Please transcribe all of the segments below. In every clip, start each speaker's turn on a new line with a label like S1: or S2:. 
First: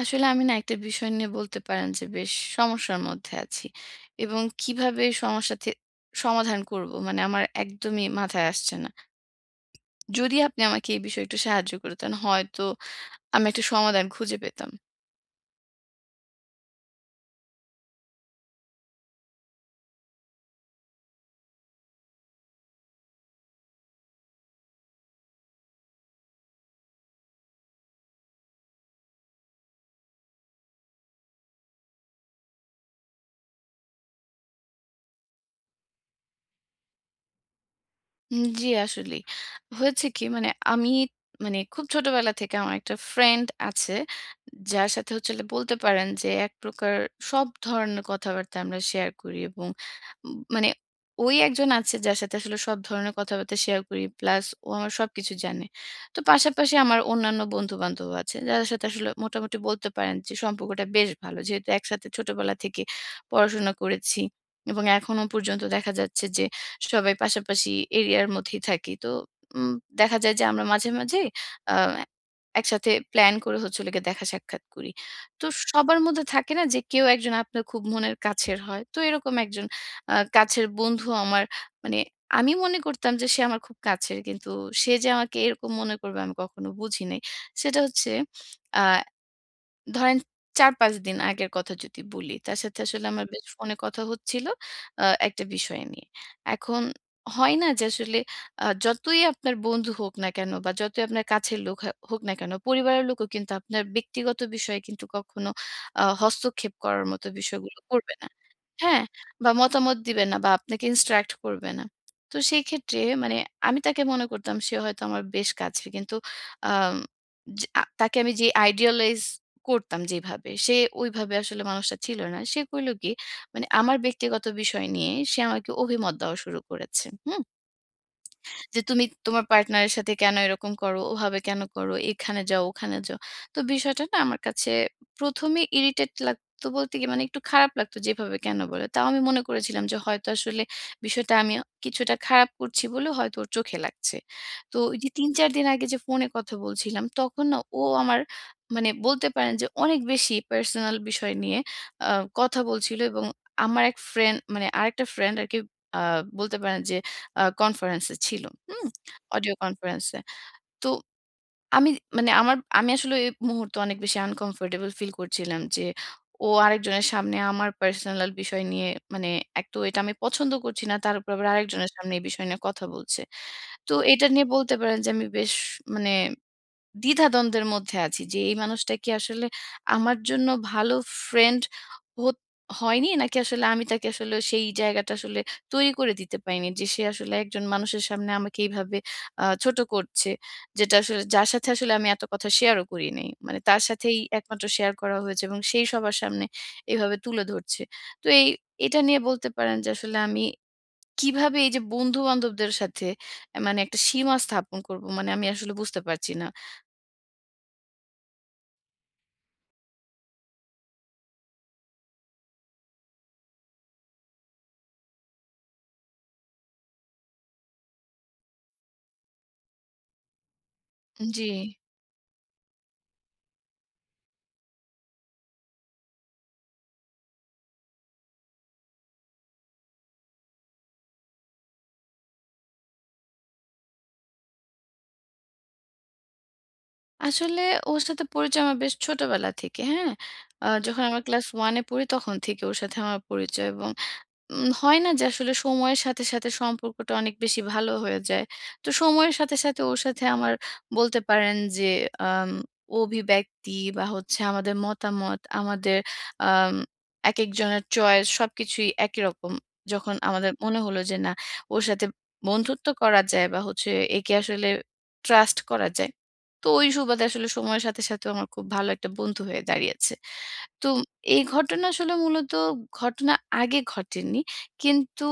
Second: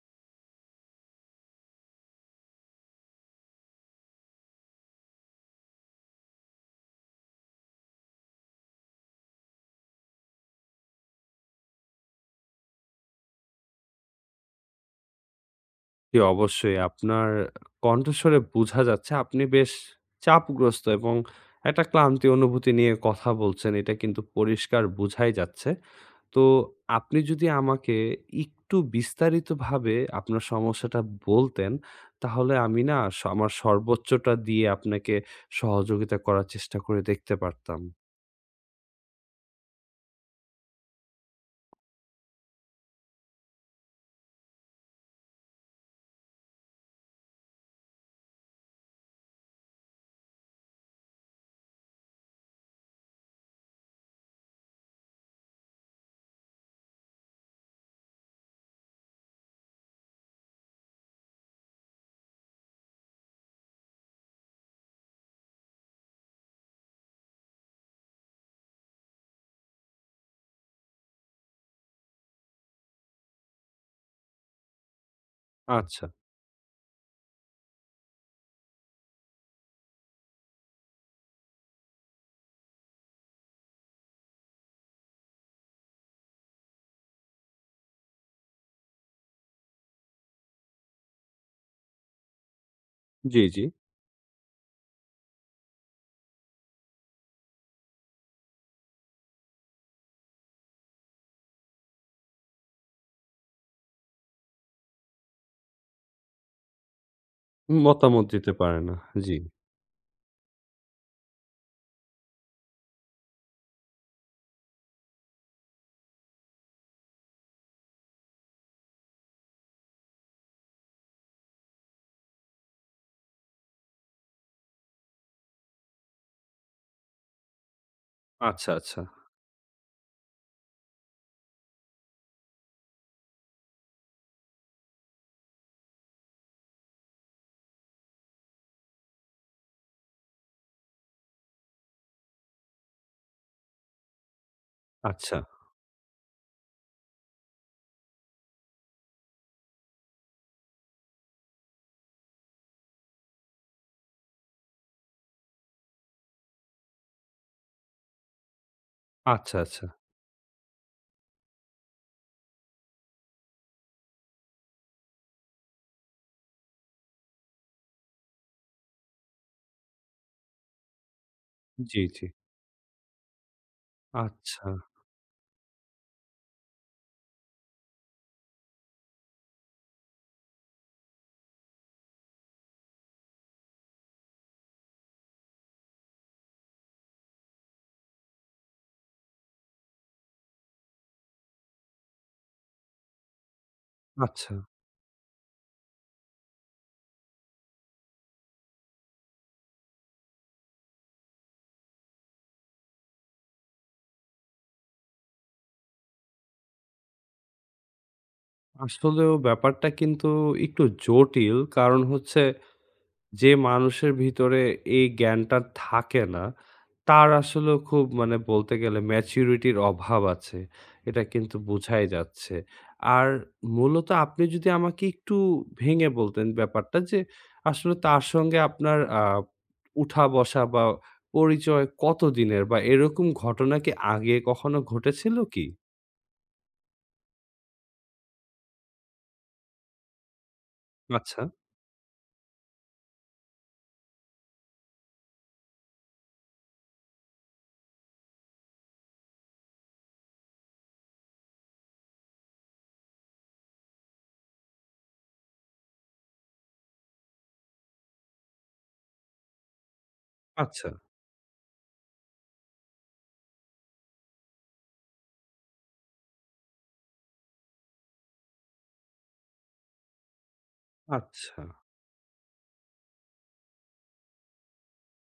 S1: আসলে আমি না একটা বিষয় নিয়ে বলতে পারেন যে বেশ সমস্যার মধ্যে আছি এবং কিভাবে এই সমস্যা সমাধান করব মানে আমার একদমই মাথায় আসছে না। যদি আপনি আমাকে এই বিষয়ে একটু সাহায্য করতেন হয়তো আমি একটা সমাধান খুঁজে পেতাম।
S2: জি, অবশ্যই। আপনার কণ্ঠস্বরে বুঝা যাচ্ছে আপনি বেশ চাপগ্রস্ত এবং একটা ক্লান্তি অনুভূতি নিয়ে কথা বলছেন। এটা কিন্তু পরিষ্কার বুঝাই যাচ্ছে। তো আপনি যদি আমাকে একটু বিস্তারিতভাবে আপনার সমস্যাটা বলতেন, তাহলে আমি না স আমার সর্বোচ্চটা দিয়ে আপনাকে সহযোগিতা করার চেষ্টা করে দেখতে পারতাম।
S1: জি, আসলে হয়েছে কি মানে আমি মানে খুব ছোটবেলা থেকে আমার একটা ফ্রেন্ড আছে যার সাথে হলো বলতে পারেন যে এক প্রকার সব ধরনের কথাবার্তা আমরা শেয়ার করি, এবং মানে ওই একজন আছে যার সাথে আসলে সব ধরনের কথাবার্তা শেয়ার করি, প্লাস ও আমার সবকিছু জানে। তো পাশাপাশি আমার অন্যান্য বন্ধু বান্ধব আছে যাদের সাথে আসলে মোটামুটি বলতে পারেন যে সম্পর্কটা বেশ ভালো, যেহেতু একসাথে ছোটবেলা থেকে পড়াশোনা করেছি এবং এখনো পর্যন্ত দেখা যাচ্ছে যে সবাই পাশাপাশি এরিয়ার মধ্যেই থাকি। তো উম, দেখা যায় যে আমরা মাঝে মাঝে একসাথে প্ল্যান করে হলো গিয়ে দেখা সাক্ষাৎ করি। তো সবার
S2: আচ্ছা।
S1: মধ্যে থাকে না যে কেউ একজন আপনার খুব মনের কাছের হয়। তো এরকম একজন কাছের বন্ধু আমার, মানে আমি মনে করতাম যে সে আমার খুব কাছের। কিন্তু সে যে আমাকে এরকম মনে করবে আমি কখনো বুঝি নাই। সেটা হচ্ছে আ ধরেন ৪-৫ দিন আগের কথা যদি বলি, তার সাথে আসলে আমার
S2: জি,
S1: বেশ
S2: জি।
S1: ফোনে কথা হচ্ছিল একটা বিষয় নিয়ে। এখন হয় না যে আসলে যতই আপনার বন্ধু হোক না কেন বা যতই আপনার কাছের লোক হোক না কেন, পরিবারের লোকও কিন্তু আপনার ব্যক্তিগত বিষয়ে কিন্তু কখনো হস্তক্ষেপ করার মতো বিষয়গুলো করবে
S2: মতামত
S1: না।
S2: দিতে পারে না।
S1: হ্যাঁ?
S2: জি।
S1: বা মতামত দিবে না বা আপনাকে ইন্সট্রাক্ট করবে না। তো সেই ক্ষেত্রে মানে আমি তাকে মনে করতাম সে হয়তো আমার বেশ কাছের। কিন্তু আম যে তাকে আমি যে idealize করতাম যেভাবে, সে ওইভাবে আসলে মানুষটা ছিল না। সে করল কি, মানে আমার ব্যক্তিগত বিষয় নিয়ে সে আমাকে অভিমত দেওয়া শুরু করেছে। হুম?
S2: আচ্ছা,
S1: যে
S2: আচ্ছা।
S1: তুমি তোমার পার্টনারের সাথে কেন এরকম করো? ওভাবে কেন করো? এখানে যাও, ওখানে যাও। তো বিষয়টা না আমার কাছে ১ম এ ইরিটেট লাগতো, বলতে কি মানে একটু খারাপ লাগতো যে এভাবে কেন বলে? তাও আমি মনে করেছিলাম যে হয়তো আসলে বিষয়টা আমি কিছুটা খারাপ করছি বলে হয়তো ওর চোখে লাগছে। তো ওই যে
S2: আচ্ছা,
S1: ৩-৪ দিন আগে যে ফোনে কথা বলছিলাম তখন না ও আমার মানে বলতে পারেন যে অনেক বেশি পার্সোনাল বিষয় নিয়ে আ কথা বলছিল, এবং আমার এক ফ্রেন্ড মানে আরেকটা ফ্রেন্ড আরকি আ বলতে পারেন যে কনফারেন্স এ ছিল। হুম? অডিও
S2: আচ্ছা, আচ্ছা।
S1: কনফারেন্স এ। তো আমি মানে আমি আসলে এই মুহূর্তে অনেক বেশি আনকমফোর্টেবল ফিল করছিলাম যে, ও আরেকজনের সামনে আমার পার্সোনাল বিষয় নিয়ে মানে এক তো এটা আমি পছন্দ করছি না। তার উপর আবার আরেকজনের
S2: জি,
S1: সামনে এই
S2: জি।
S1: বিষয় নিয়ে কথা বলছে। তো এটা নিয়ে
S2: আচ্ছা,
S1: বলতে পারেন যে আমি বেশ মানে দ্বিধাদ্বন্দ্বের মধ্যে আছি যে এই মানুষটা কি আসলে আমার জন্য ভালো ফ্রেন্ড হত হয়নি, নাকি আসলে আমি তাকে আসলে সেই জায়গাটা আসলে তৈরি করে দিতে পারিনি যে সে আসলে একজন মানুষের সামনে আমাকে এইভাবে ছোট করছে। যেটা আসলে যার সাথে আসলে আমি এত কথা শেয়ারও করি নাই। মানে তার সাথেই
S2: আচ্ছা।
S1: একমাত্র শেয়ার করা হয়েছে এবং সেই সবার সামনে এভাবে তুলে ধরছে। তো এটা নিয়ে বলতে পারেন যে আসলে আমি কিভাবে এই যে বন্ধু-বান্ধবদের সাথে মানে একটা সীমা স্থাপন করব মানে আমি আসলে বুঝতে পারছি না।
S2: আসলেও ব্যাপারটা কিন্তু একটু জটিল। কারণ হচ্ছে যে মানুষের ভিতরে এই জ্ঞানটা থাকে না, তার আসলেও খুব মানে বলতে গেলে ম্যাচুরিটির অভাব আছে। এটা
S1: জি।
S2: কিন্তু বোঝাই যাচ্ছে। আর মূলত আপনি যদি আমাকে একটু ভেঙে বলতেন ব্যাপারটা যে আসলে তার সঙ্গে আপনার উঠা-বসা বা পরিচয় কতদিনের? বা এরকম ঘটনা কি আগে কখনো ঘটেছিল কি?
S1: আসলে ওর সাথে পরিচয় আমার বেশ ছোটবেলা থেকে, হ্যাঁ? যখন আমার
S2: আচ্ছা,
S1: ক্লাস 1 এ পড়ি তখন থেকে ওর সাথে আমার পরিচয়, এবং হয় না যে আসলে সময়ের সাথে সাথে সম্পর্কটা অনেক বেশি ভালো হয়ে যায়। তো সময়ের সাথে সাথে ওর সাথে আমার বলতে পারেন যে আম অভিব্যক্তি বা হচ্ছে আমাদের মতামত, আমাদের আম একেকজনের চয়েস সবকিছুই একই রকম। যখন আমাদের মনে
S2: আচ্ছা,
S1: হলো যে না, ওর সাথে বন্ধুত্ব করা যায় বা হচ্ছে একে আসলে ট্রাস্ট করা যায়। তো ওই সুবাদে আসলে সময়ের সাথে সাথেও আমার খুব ভালো একটা বন্ধু হয়ে দাঁড়িয়েছে। তো এই
S2: আচ্ছা,
S1: ঘটনা আসলে মূলত ঘটনা আগে ঘটেনি। কিন্তু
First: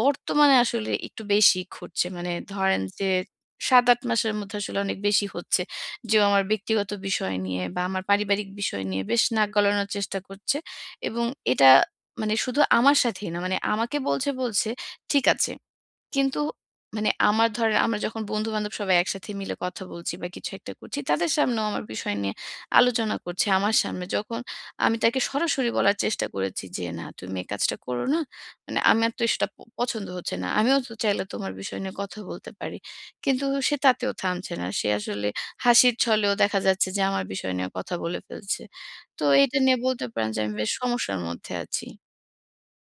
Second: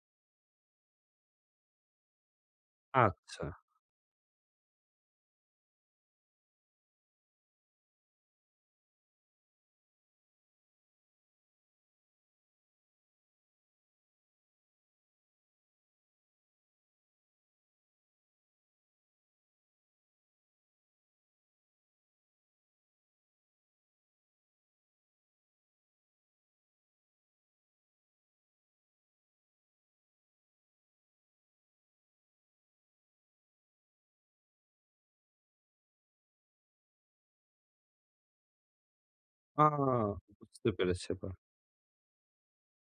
S1: বর্তমানে আসলে একটু বেশি ঘটছে। মানে ধরেন যে
S2: আচ্ছা।
S1: ৭-৮ মাসের মধ্যে আসলে অনেক বেশি হচ্ছে। যে ও আমার ব্যক্তিগত বিষয় নিয়ে বা আমার পারিবারিক বিষয় নিয়ে বেশ নাক গলানোর চেষ্টা করছে। এবং এটা মানে শুধু আমার সাথেই না, মানে আমাকে বলছে, বলছে ঠিক আছে। কিন্তু মানে আমার ধরেন আমরা যখন বন্ধু-বান্ধব সবাই একসাথে মিলে কথা বলছি বা কিছু একটা করছি, তাদের সামনেও আমার বিষয় নিয়ে আলোচনা করছে আমার সামনে। যখন আমি তাকে সরাসরি বলার চেষ্টা করেছি যে, "না, তুমি এই কাজটা করো না। মানে আমার তো সেটা পছন্দ হচ্ছে না। আমিও তো চাইলে তোমার বিষয় নিয়ে কথা বলতে পারি।" কিন্তু সে তাতেও থামছে না। সে আসলে হাসির ছলেও দেখা যাচ্ছে যে আমার বিষয় নিয়ে কথা বলে ফেলছে। তো এটা
S2: আ
S1: নিয়ে বলতে পারেন যে আমি
S2: বুঝতে
S1: বেশ
S2: পেরেছি
S1: সমস্যার
S2: এবার।
S1: মধ্যে আছি।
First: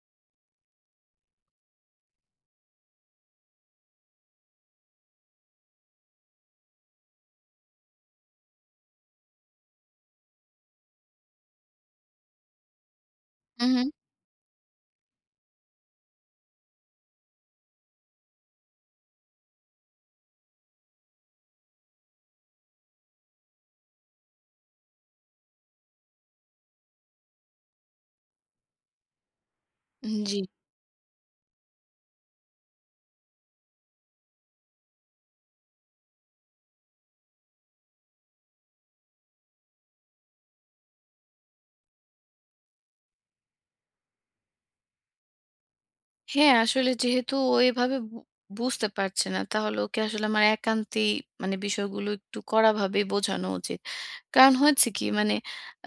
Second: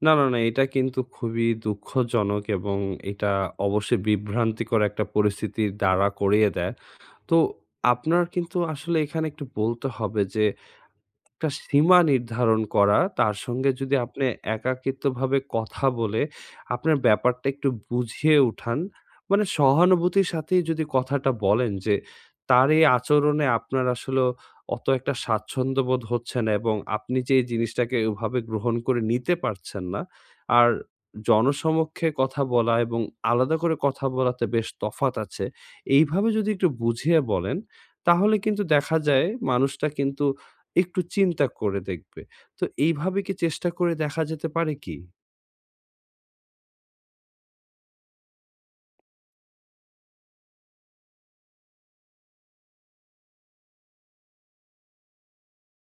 S2: না, না, না এটা কিন্তু খুবই দুঃখজনক এবং এটা অবশ্যই বিভ্রান্তিকর একটা পরিস্থিতির দ্বারা করিয়ে দেয়। তো আপনার কিন্তু আসলে এখানে একটু বলতে হবে যে একটা সীমা নির্ধারণ করা, তার সঙ্গে
S1: উহু,
S2: যদি আপনি একাকিত্বভাবে কথা বলে আপনার ব্যাপারটা একটু বুঝিয়ে উঠান। মানে সহানুভূতির সাথেই যদি কথাটা বলেন যে, তার এই আচরণে আপনার আসলেও অত একটা স্বাচ্ছন্দ্য বোধ হচ্ছে না এবং আপনি যে এই জিনিসটাকে ওভাবে গ্রহণ করে নিতে পারছেন না।
S1: জি।
S2: আর জনসমক্ষে কথা বলা এবং আলাদা করে কথা বলাতে বেশ তফাৎ আছে। এইভাবে যদি একটু বুঝিয়ে বলেন, তাহলে কিন্তু দেখা যায় মানুষটা কিন্তু একটু চিন্তা করে দেখবে। তো এইভাবে কি চেষ্টা করে দেখা যেতে পারে কি?
S1: হ্যাঁ, আসলে যেহেতু ও এভাবে বুঝতে পারছে না, তাহলে ওকে আসলে আমার একান্তই মানে বিষয়গুলো একটু কড়াভাবে বোঝানো উচিত। কারণ হয়েছে কি মানে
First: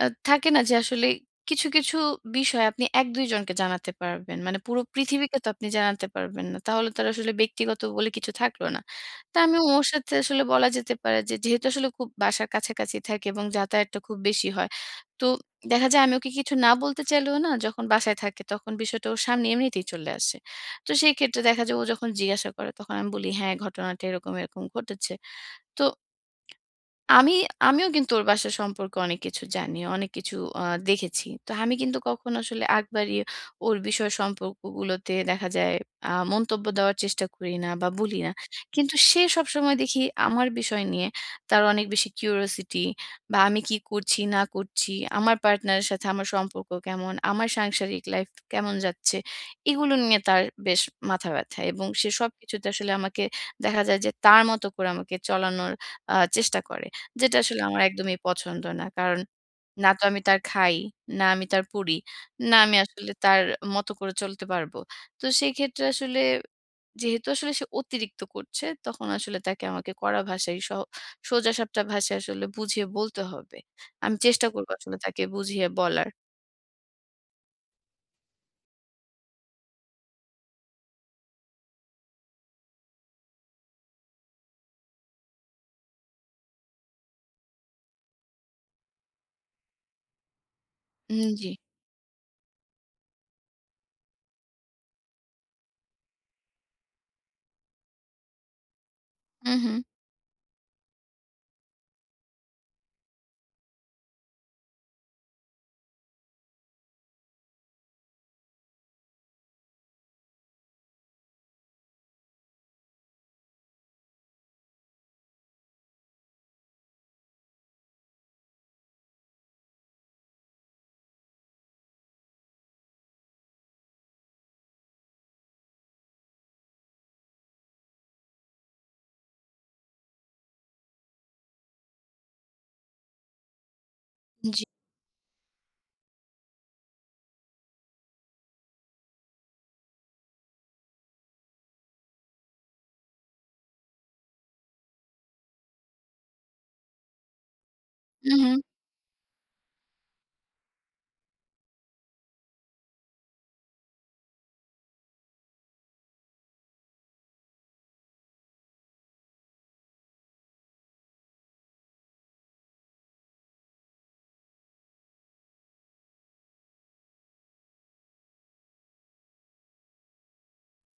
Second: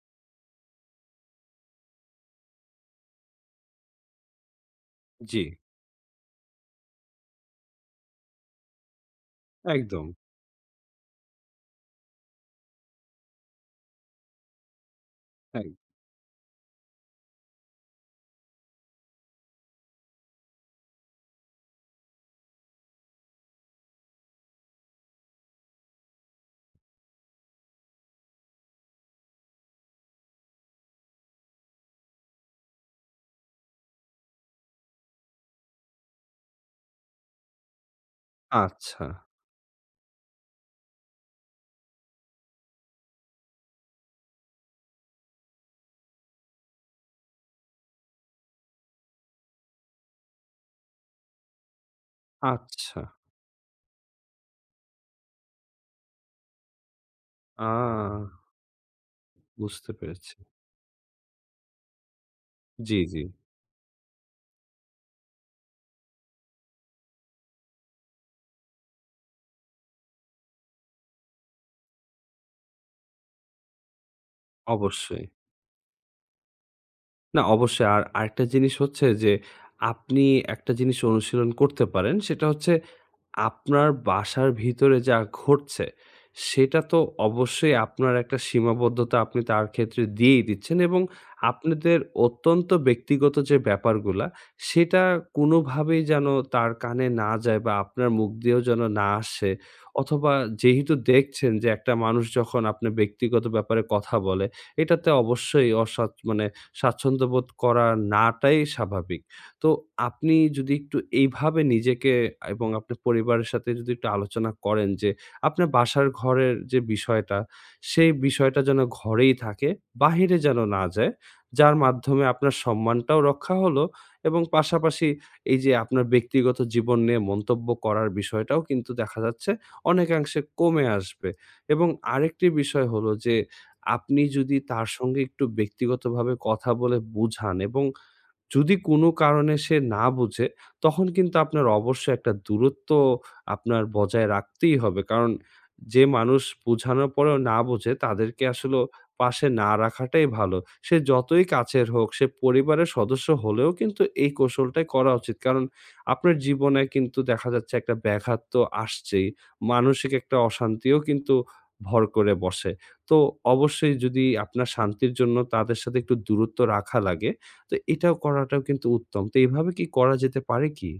S1: থাকে না যে আসলে কিছু, কিছু বিষয় আপনি ১-২ জনকে জানাতে পারবেন। মানে পুরো পৃথিবীকে
S2: জি,
S1: তো আপনি জানাতে পারবেন না। তাহলে তো আর আসলে ব্যক্তিগত বলে কিছু থাকলো না। তা আমি ওর
S2: একদম।
S1: সাথে আসলে বলা যেতে পারে যে, যেহেতু আসলে খুব বাসার কাছাকাছি থাকে এবং যাতায়াতটা খুব বেশি হয়। তো
S2: এক
S1: দেখা যায় আমি ওকে কিছু না বলতে চাইলেও না, যখন বাসায় থাকে তখন বিষয়টা ওর সামনে এমনিতেই চলে আসে। তো সেই ক্ষেত্রে দেখা যায় ও যখন জিজ্ঞাসা করে তখন আমি বলি, "হ্যাঁ, ঘটনাটা এরকম, এরকম ঘটেছে।" তো আমি আমিও কিন্তু ওর বাসা সম্পর্কে অনেক কিছু জানি। অনেক কিছু আ দেখেছি। তো আমি কিন্তু কখনো আসলে আগ বাড়িয়ে ওর বিষয় সম্পর্কগুলোতে দেখা যায় মন্তব্য দেওয়ার চেষ্টা করি না বা বলি না। কিন্তু
S2: আচ্ছা,
S1: সে সবসময় দেখি আমার বিষয় নিয়ে তার অনেক বেশি কিউরিওসিটি, বা আমি কি করছি না করছি, আমার পার্টনারের সাথে আমার সম্পর্ক কেমন, আমার সাংসারিক লাইফ কেমন যাচ্ছে, এগুলো নিয়ে তার বেশ মাথা ব্যথা। এবং সে সবকিছুতে আসলে
S2: আচ্ছা।
S1: আমাকে দেখা যায় যে তার মতো করে আমাকে চলানোর চেষ্টা করে। যেটা আসলে আমার একদমই
S2: আ
S1: পছন্দ না। কারণ না
S2: বুঝতে
S1: তো আমি
S2: পেরেছি।
S1: তার খাই, না আমি তার পড়ি, না আমি
S2: জি,
S1: আসলে
S2: জি,
S1: তার মতো করে চলতে পারব। তো সেক্ষেত্রে আসলে যেহেতু আসলে সে অতিরিক্ত করছে, তখন আসলে তাকে আমাকে কড়া ভাষায় সোজাসাপটা ভাষায় আসলে বুঝিয়ে বলতে হবে। আমি চেষ্টা করব আসলে তাকে
S2: অবশ্যই।
S1: বুঝিয়ে বলার।
S2: না অবশ্যই। আর আরেকটা জিনিস হচ্ছে যে আপনি একটা জিনিস অনুশীলন করতে পারেন। সেটা হচ্ছে আপনার বাসার ভিতরে যা ঘটছে, সেটা তো অবশ্যই আপনার একটা সীমাবদ্ধতা আপনি তার ক্ষেত্রে দিয়েই দিচ্ছেন এবং
S1: জি।
S2: আপনাদের অত্যন্ত ব্যক্তিগত যে ব্যাপারগুলা, সেটা কোনোভাবেই যেন তার কানে না যায় বা আপনার মুখ দিয়েও যেন না আসে।
S1: হু, হু।
S2: অথবা যেহেতু দেখছেন যে একটা মানুষ যখন আপনার ব্যক্তিগত ব্যাপারে কথা বলে, এটাতে অবশ্যই অস্বাচ্ছ মানে স্বাচ্ছন্দ্যবোধ করা নাটাই স্বাভাবিক। তো আপনি যদি একটু এইভাবে নিজেকে এবং আপনার পরিবারের সাথে যদি একটু আলোচনা করেন যে আপনার বাসার ঘরের যে বিষয়টা, সেই বিষয়টা যেন ঘরেই থাকে, বাহিরে যেন না যায়। যার মাধ্যমে আপনার সম্মানটাও রক্ষা হলো এবং পাশাপাশি এই যে আপনার ব্যক্তিগত জীবন নিয়ে মন্তব্য করার বিষয়টাও কিন্তু দেখা যাচ্ছে অনেকাংশে কমে আসবে। এবং আরেকটি বিষয় হলো যে আপনি যদি
S1: জি।
S2: তার সঙ্গে একটু ব্যক্তিগতভাবে কথা বলে বুঝান এবং যদি কোনো কারণে সে না বুঝে, তখন কিন্তু আপনার অবশ্যই একটা দূরত্ব আপনার বজায় রাখতেই হবে। কারণ যে মানুষ বুঝানোর পরেও না বোঝে,
S1: হু,
S2: তাদেরকে
S1: হু।
S2: আসলেও পাশে না রাখাটাই ভালো। সে যতই কাছের হোক, সে পরিবারের সদস্য হলেও কিন্তু এই কৌশলটাই করা উচিত। কারণ আপনার জীবনে কিন্তু দেখা যাচ্ছে একটা ব্যাঘাত তো আসছেই। মানসিক একটা অশান্তিও কিন্তু ভর করে বসে। তো অবশ্যই যদি আপনার শান্তির জন্য তাদের সাথে একটু দূরত্ব রাখা লাগে তো এটাও করাটাও কিন্তু উত্তম। তো এভাবে কি করা যেতে পারে কি?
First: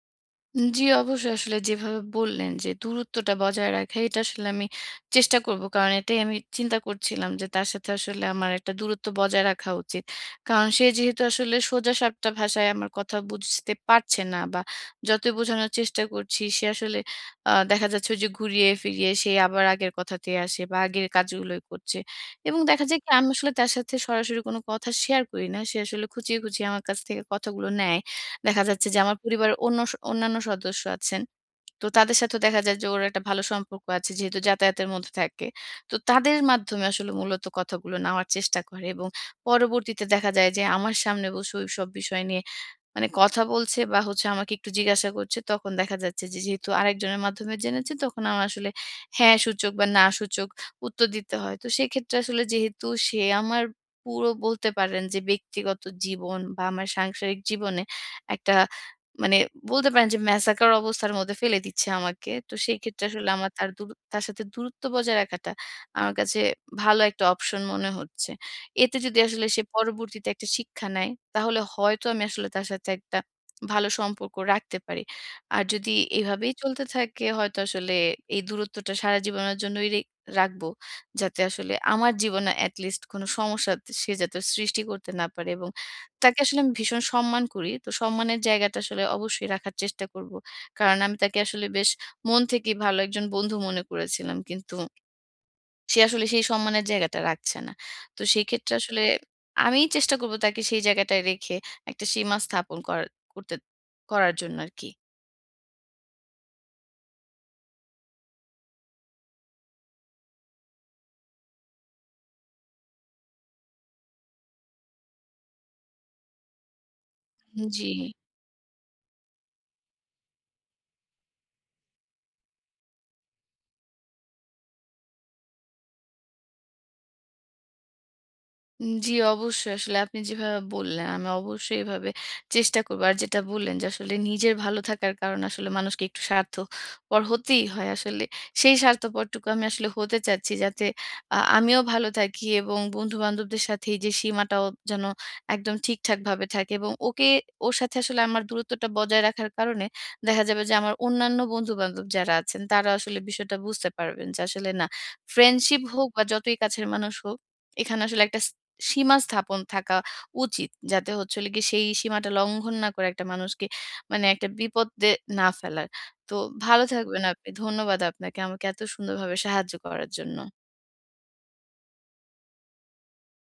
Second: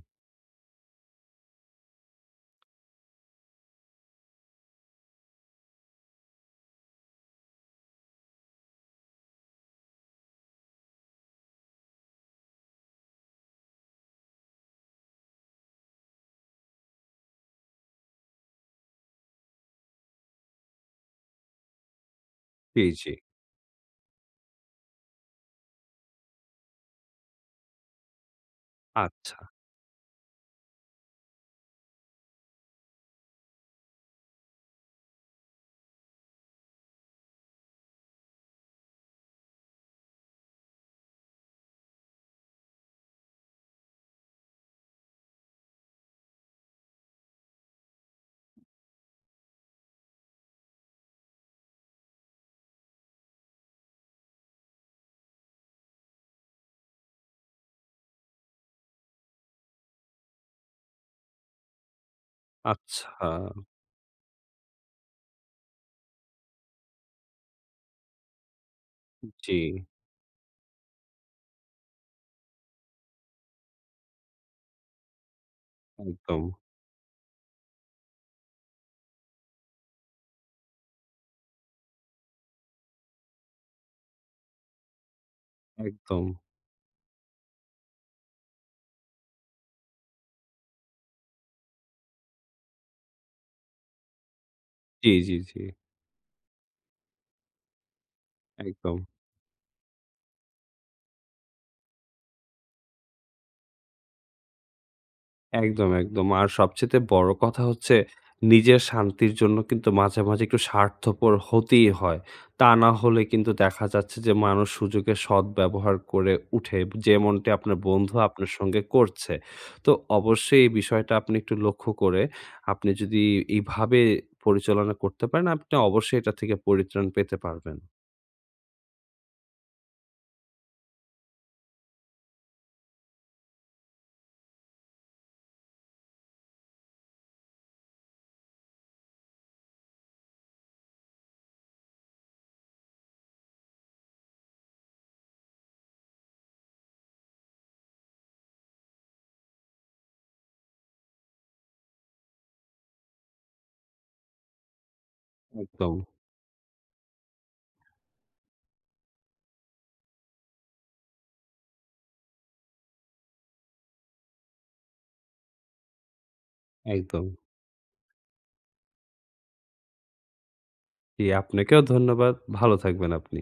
S1: জি, অবশ্যই। আসলে যেভাবে বললেন যে দূরত্বটা বজায় রাখা, এটা আসলে আমি চেষ্টা করব। কারণ এটাই আমি চিন্তা করছিলাম যে তার সাথে আসলে আমার একটা দূরত্ব বজায় রাখা উচিত। কারণ সে যেহেতু আসলে সোজাসাপটা ভাষায় আমার কথা বুঝতে পারছে না, বা যতই বোঝানোর চেষ্টা করছি সে আসলে দেখা যাচ্ছে ওই যে ঘুরিয়ে ফিরিয়ে সে আবার আগের কথাতেই আসে বা আগের কাজগুলোই করছে। এবং
S2: জি,
S1: দেখা যায়
S2: জি।
S1: কি আমি আসলে তার সাথে সরাসরি কোনো কথা শেয়ার করি না। সে আসলে খুঁচিয়ে, খুঁচিয়ে আমার কাছ থেকে কথাগুলো নেয়। দেখা যাচ্ছে যে আমার
S2: আচ্ছা,
S1: পরিবারের অন্যান্য সদস্য আছেন। তো তাদের সাথেও দেখা যায় যে ওর একটা ভালো সম্পর্ক আছে, যেহেতু যাতায়াতের মধ্যে থাকে। তো তাদের মাধ্যমে আসলে মূলত কথাগুলো নেওয়ার চেষ্টা করে এবং পরবর্তীতে দেখা যায় যে আমার সামনে বসে ওইসব বিষয় নিয়ে মানে কথা বলছে বা হচ্ছে আমাকে একটু জিজ্ঞাসা করছে, তখন দেখা যাচ্ছে যে যেহেতু আরেকজনের মাধ্যমে জেনেছি, তখন আমার আসলে হ্যাঁ সূচক বা না সূচক উত্তর দিতে হয়। তো সেক্ষেত্রে আসলে যেহেতু সে আমার পুরো বলতে পারেন যে ব্যক্তিগত জীবন বা আমার সাংসারিক জীবনে একটা মানে বলতে পারেন যে ম্যাসাকার অবস্থার মধ্যে ফেলে দিচ্ছে আমাকে। তো সেই
S2: আচ্ছা।
S1: ক্ষেত্রে আসলে আমার তার সাথে দূরত্ব বজায় রাখাটা আমার কাছে ভালো একটা অপশন মনে হচ্ছে। এতে যদি আসলে
S2: জি,
S1: সে পরবর্তীতে একটা শিক্ষা নেয়, তাহলে হয়তো আমি আসলে তার সাথে একটা ভালো সম্পর্ক রাখতে পারি। আর যদি
S2: একদম,
S1: এভাবেই চলতে থাকে, হয়তো আসলে এই দূরত্বটা সারা জীবনের জন্যই রাখবো। যাতে আসলে আমার জীবনে at least কোনো সমস্যা সে যাতে সৃষ্টি করতে না পারে। এবং
S2: একদম।
S1: তাকে আসলে আমি ভীষণ সম্মান করি। তো সম্মানের জায়গাটা আসলে অবশ্যই রাখার চেষ্টা করব। কারণ আমি তাকে আসলে বেশ মন থেকেই ভালো একজন বন্ধু মনে করেছিলাম। কিন্তু
S2: জি, জি, জি,
S1: সে আসলে সেই সম্মানের জায়গাটা রাখছে না। তো সেই ক্ষেত্রে
S2: একদম।
S1: আসলে আমি চেষ্টা করব তাকে সেই জায়গাটায় রেখে একটা সীমা স্থাপন করতে করার জন্য আরকি।
S2: একদম, একদম। আর সবচাইতে বড় কথা হচ্ছে নিজের শান্তির জন্য কিন্তু মাঝে, মাঝে একটু স্বার্থপর হতেই হয়। তা না হলে কিন্তু দেখা যাচ্ছে যে মানুষ সুযোগের সদ্ব্যবহার করে উঠে, যেমনটি আপনার
S1: জি।
S2: বন্ধু আপনার সঙ্গে করছে। তো অবশ্যই এই বিষয়টা আপনি একটু লক্ষ্য করে আপনি যদি এইভাবে পরিচালনা করতে পারেন, আপনি অবশ্যই এটা থেকে পরিত্রাণ পেতে পারবেন।
S1: জি, অবশ্যই। আসলে আপনি যেভাবে বললেন, আমি অবশ্যই এভাবে চেষ্টা করব। আর যেটা বললেন যে আসলে নিজের ভালো থাকার কারণে আসলে মানুষকে একটু স্বার্থপর হতেই হয় আসলে। সেই স্বার্থপরটুকু আমি আসলে হতে চাচ্ছি, যাতে আমিও ভালো থাকি এবং বন্ধু-বান্ধবদের সাথে এই যে সীমাটাও যেন একদম ঠিকঠাকভাবে থাকে। এবং ওর সাথে আসলে আমার দূরত্বটা বজায় রাখার কারণে দেখা যাবে যে আমার অন্যান্য বন্ধু-বান্ধব যারা আছেন তারা আসলে বিষয়টা বুঝতে পারবেন যে আসলে না, ফ্রেন্ডশিপ
S2: একদম,
S1: হোক বা যতই কাছের মানুষ হোক, এখানে আসলে একটা সীমা স্থাপন থাকা উচিত। যাতে হচ্ছে হলো গিয়ে সেই সীমাটা লঙ্ঘন না করে একটা মানুষকে মানে একটা বিপদে না ফেলার। তো ভালো থাকবেন
S2: একদম।
S1: আপনি। ধন্যবাদ আপনাকে আমাকে এত সুন্দরভাবে সাহায্য করার জন্য।
S2: জি, আপনাকেও ধন্যবাদ। ভালো থাকবেন আপনি।